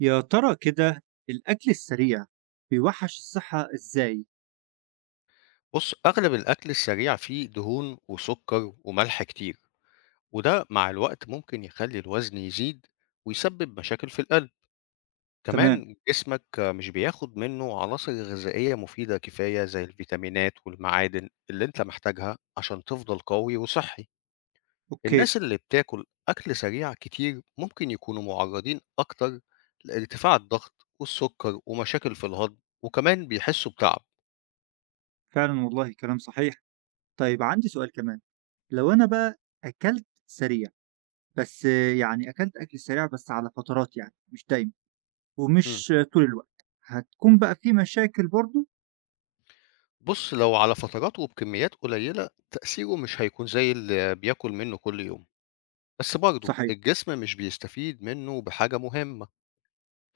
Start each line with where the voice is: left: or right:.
right: يا ترى كده الأكل السريع بيوحش الصحة إزاي؟
left: بُص، أغلب الأكل السريع فيه دهون وسكر وملح كتير، وده مع الوقت ممكن يخلي الوزن يزيد ويسبب مشاكل في القلب،
right: تمام.
left: كمان جسمك مش بياخد منه عناصر غذائية مفيدة كفاية زي الفيتامينات والمعادن اللي أنت محتاجها عشان تفضل قوي وصحي.
right: أوكي.
left: الناس اللي بتاكل أكل سريع كتير ممكن يكونوا معرضين أكتر لارتفاع الضغط والسكر ومشاكل في الهضم، وكمان بيحسوا بتعب.
right: فعلا والله كلام صحيح. طيب عندي سؤال كمان، لو أنا بقى أكلت سريع بس يعني أكلت أكل سريع بس على فترات، يعني مش دايما
left: إمم.
right: ومش طول الوقت، هتكون بقى في مشاكل برضو؟
left: بُص، لو على فترات وبكميات قليلة، تأثيره مش هيكون زي اللي بياكل منه كل يوم، بس برضه
right: صحيح.
left: الجسم مش بيستفيد منه بحاجة مهمة.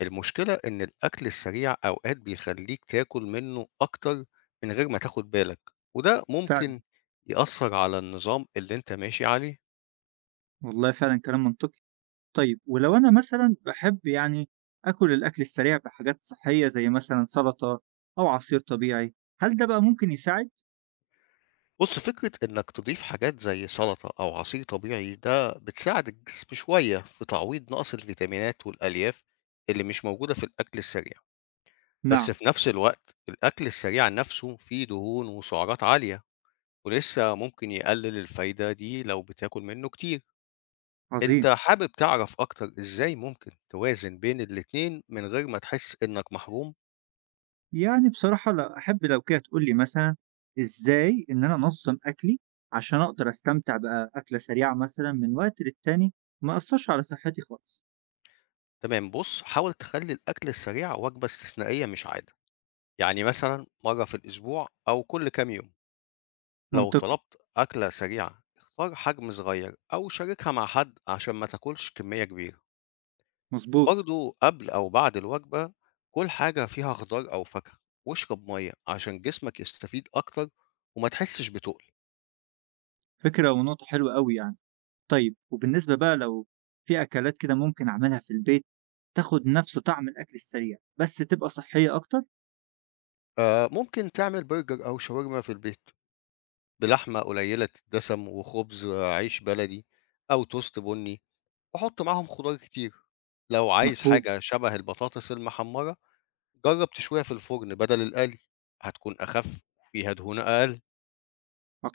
left: المشكلة إن الأكل السريع أوقات بيخليك تاكل منه أكتر من غير ما تاخد بالك، وده
right: فعلا
left: ممكن يأثر على النظام اللي أنت ماشي عليه.
right: والله، فعلا كلام منطقي. طيب ولو أنا مثلا بحب يعني أكل الأكل السريع بحاجات صحية زي مثلا سلطة أو عصير طبيعي، هل ده بقى ممكن يساعد؟
left: بُص، فكرة إنك تضيف حاجات زي سلطة أو عصير طبيعي ده بتساعد الجسم شوية في تعويض نقص الفيتامينات والألياف اللي مش موجودة في الأكل السريع. بس
right: نعم.
left: في نفس الوقت الأكل السريع نفسه فيه دهون وسعرات عالية ولسه ممكن يقلل الفايدة دي لو بتاكل منه كتير. انت
right: عظيم.
left: حابب تعرف اكتر ازاي ممكن توازن بين الاتنين من غير ما تحس انك محروم؟
right: يعني بصراحة لأ، أحب لو كده تقول لي مثلًا إزاي إن أنا أنظّم أكلي، عشان أقدر أستمتع بأكلة سريعة مثلًا من وقت للتاني، ما يأثّرش على صحتي خالص.
left: تمام، بص حاول تخلي الاكل السريع وجبة استثنائية مش عادة، يعني مثلا مرة في الاسبوع او كل كام يوم. لو
right: منطقي،
left: طلبت اكلة سريعة اختار حجم صغير او شاركها مع حد عشان ما تاكلش كمية كبيرة.
right: مضبوط،
left: برضه قبل أو بعد الوجبة كل حاجة فيها خضار أو فاكهة، واشرب مية عشان جسمك يستفيد أكتر وما تحسش بتقل.
right: فكرة ونقطة حلوة أوي يعني. طيب وبالنسبة بقى لو في أكلات كده ممكن أعملها في البيت، تاخد نفس طعم الأكل السريع، بس تبقى صحية أكتر؟
left: ممكن تعمل برجر أو شاورما في البيت بلحمة قليلة الدسم وخبز عيش بلدي أو توست بني، وحط معاهم خضار كتير. لو عايز
right: مفهوم،
left: حاجة شبه البطاطس المحمرة جرب تشويها في الفرن بدل القلي، هتكون أخف وفيها دهون أقل.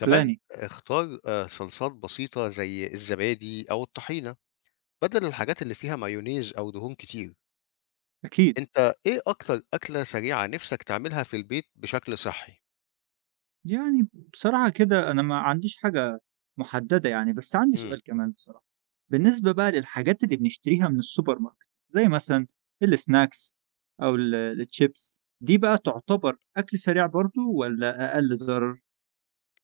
left: كمان اختار صلصات بسيطة زي الزبادي أو الطحينة بدل الحاجات اللي فيها مايونيز أو دهون كتير.
right: أكيد.
left: أنت إيه أكتر أكلة سريعة نِفْسك تعملها في البيت بشكل صحّي؟
right: يعني بصراحة كده أنا ما عنديش حاجة مُحددة يعني، بس عندي
left: إمم.
right: سؤال كمان بصراحة، بالنسبة بقى للحاجات اللي بنشتريها من السوبر ماركت، زي مثلًا الsnacks أو الchips دي بقى تعتبر أكل سريع برضه والّا أقل ضرر؟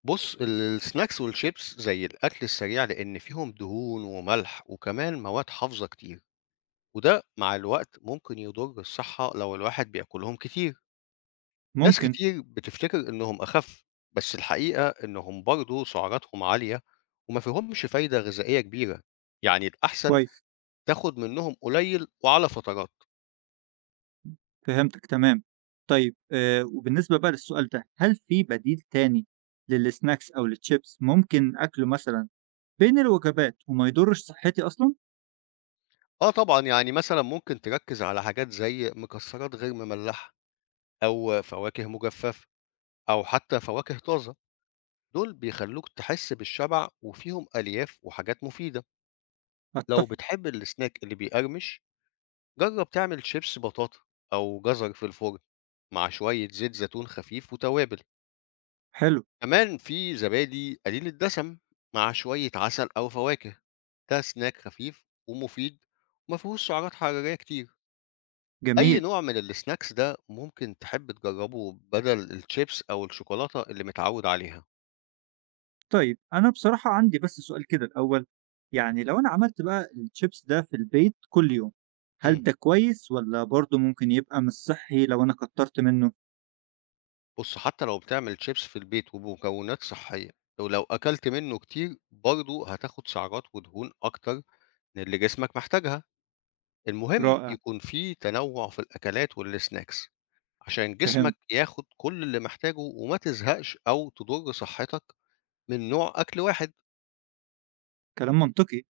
left: بُص، الsnacks والchips زي الأكل السريع لإن فيهم دهون وملح وكمان مواد حافظة كتير، وده مع الوقت ممكن يضُر الصحّة لو الواحد بياكلهم كتير. ناس
right: ممكن،
left: كتير بتفتكر إنهم أخَف، بس الحقيقة إنهم برضه سعراتهم عالية وما فيهمش فايدة غذائية كبيرة، يعني الأحسن
right: كويس،
left: تاخُد منّهم قليل وعلى فترات.
right: فهمتك تمام. طيب وبالنسبة بقى للسؤال ده، هل في بديل تاني للsnacks أو للchips ممكن أكله مثلًا بين الوجبات وما يضرش صحتي أصلًا؟
left: آه طبعًا، يعني مثلًا ممكن تركّز على حاجات زي مكسرات غير مملحة أو فواكه مجففة أو حتى فواكه طازة، دول بيخلّوك تحس بالشبع وفيهم ألياف وحاجات مفيدة. لو
right: أتفق،
left: بتحب السناك اللي بيقرمش، جرّب تعمل شيبس بطاطا أو جزر في الفرن مع شوية زيت زيتون خفيف وتوابل.
right: حلو،
left: كمان في زبادي قليل الدسم مع شوية عسل أو فواكه، ده سناك خفيف ومفيد وما فيهوش سعرات حرارية كتير. أي
right: جميل.
left: نوع من السناكس ده ممكن تحب تجرّبه بدل الشيبس أو الشوكولاتة اللي متعوّد عليها؟
right: طيب أنا بصراحة عندي بس سؤال كده الأول، يعني لو أنا عملت بقى الchips ده في البيت كل يوم،
left: إمم.
right: هل ده كويس والّا برضه ممكن يبقى مش صحّي لو أنا كتّرت منه؟
left: بُص، حتى لو بتعمل شيبس في البيت وبمكونات صحّية، ولو أكلت منّه كتير برضه هتاخُد سعرات ودهون أكتر من اللي جسمك محتاجها. المهم
right: رائع،
left: يكون في تنوُّع في الأكلات والسناكس عشان
right: فهمت،
left: جسمك ياخُد كل اللي محتاجه وما تزهقش أو تضُر صحّتك من نوع أكل واحد.
right: كلام منطقي.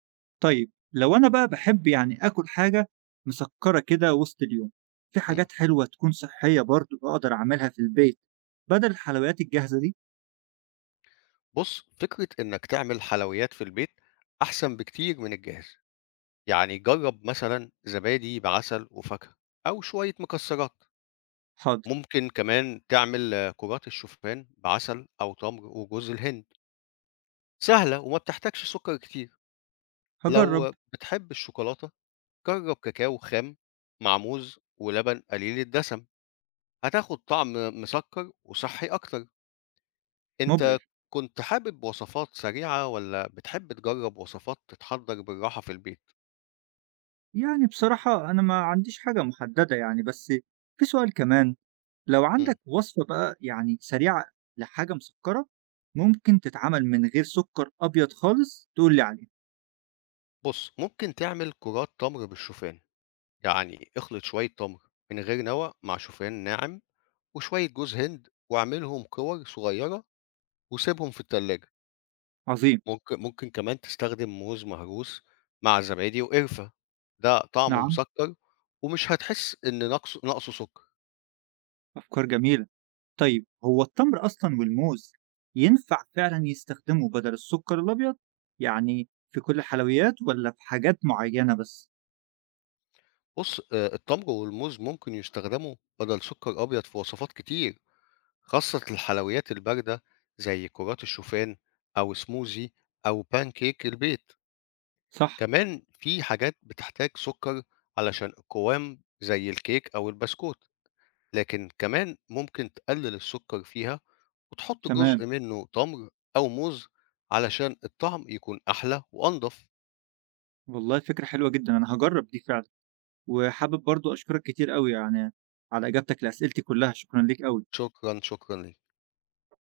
right: طيب لو أنا بقى باحب يعني آكل حاجة مسكّرة كده وسط اليوم، في
left: إمم.
right: حاجات حلوة تكون صحّية برضه أقدر أعملها في البيت بدل الحلويات الجاهزة دي؟
left: بُص، فكرة إنّك تعمل حلويات في البيت أحسن بكتير من الجاهز. يعني جرّب مثلًا زبادي بعسل وفاكهة أو شوية مكسّرات،
right: حاضر،
left: ممكن كمان تعمل كرات الشوفان بعسل أو تمر وجوز الهند، سهلة وما بتحتاجش سُكّر كتير.
right: هاجرّب،
left: لو بتحب الشوكولاتة، جرّب كاكاو خام مع موز ولبن قليل الدسم، هتاخد طعم مسكّر وصحّي أكتر. أنت
right: مبهر.
left: كنت حابب وصفات سريعة والّا بتحب تجرّب وصفات تتحضّر بالراحة في البيت؟
right: يعني بصراحة أنا ما عنديش حاجة محددة يعني، بس في سؤال كمان، لو
left: إمم،
right: عندك وصفة بقى يعني سريعة لحاجة مسكّرة، ممكن تتعمل من غير سُكّر أبيض خالص تقول لي عليها،
left: بُص، ممكن تعمل كرات تمر بالشوفان. يعني اخلط شوية تمر من غير نوى مع شوفان ناعم وشوية جوز هند، واعملهم كور صغيرة وسيبهم في التلاجة.
right: عظيم،
left: ممكن كمان تستخدم موز مهروس مع زبادي وقرفة، ده طعمه
right: نعم،
left: مسكر ومش هتحس إن نقصه سكر.
right: أفكار جميلة. طيب هو التمر أصلًا والموز ينفع فعلًا يستخدموا بدل السُكّر الأبيض؟ يعني في كل الحلويات والّا في حاجات معيّنة بس؟
left: بص التمر والموز ممكن يستخدموا بدل سكر أبيض في وصفات كتير، خاصة الحلويات الباردة زي كرات الشوفان أو سموزي أو بانكيك البيت.
right: صح،
left: كمان في حاجات بتحتاج سكر علشان القوام زي الكيك أو البسكوت، لكن كمان ممكن تقلل السكر فيها وتحط
right: تمام،
left: جزء منه تمر أو موز علشان الطعم يكون أحلى وأنضف.
right: والله فكرة حلوة جدًا، أنا هاجرّب دي فعلًا، وحابب برضه أشكرك كتير أوي يعني على إجابتك لأسئلتي كلّها، شكرًا ليك أوي.
left: شكرا شكرا ليك.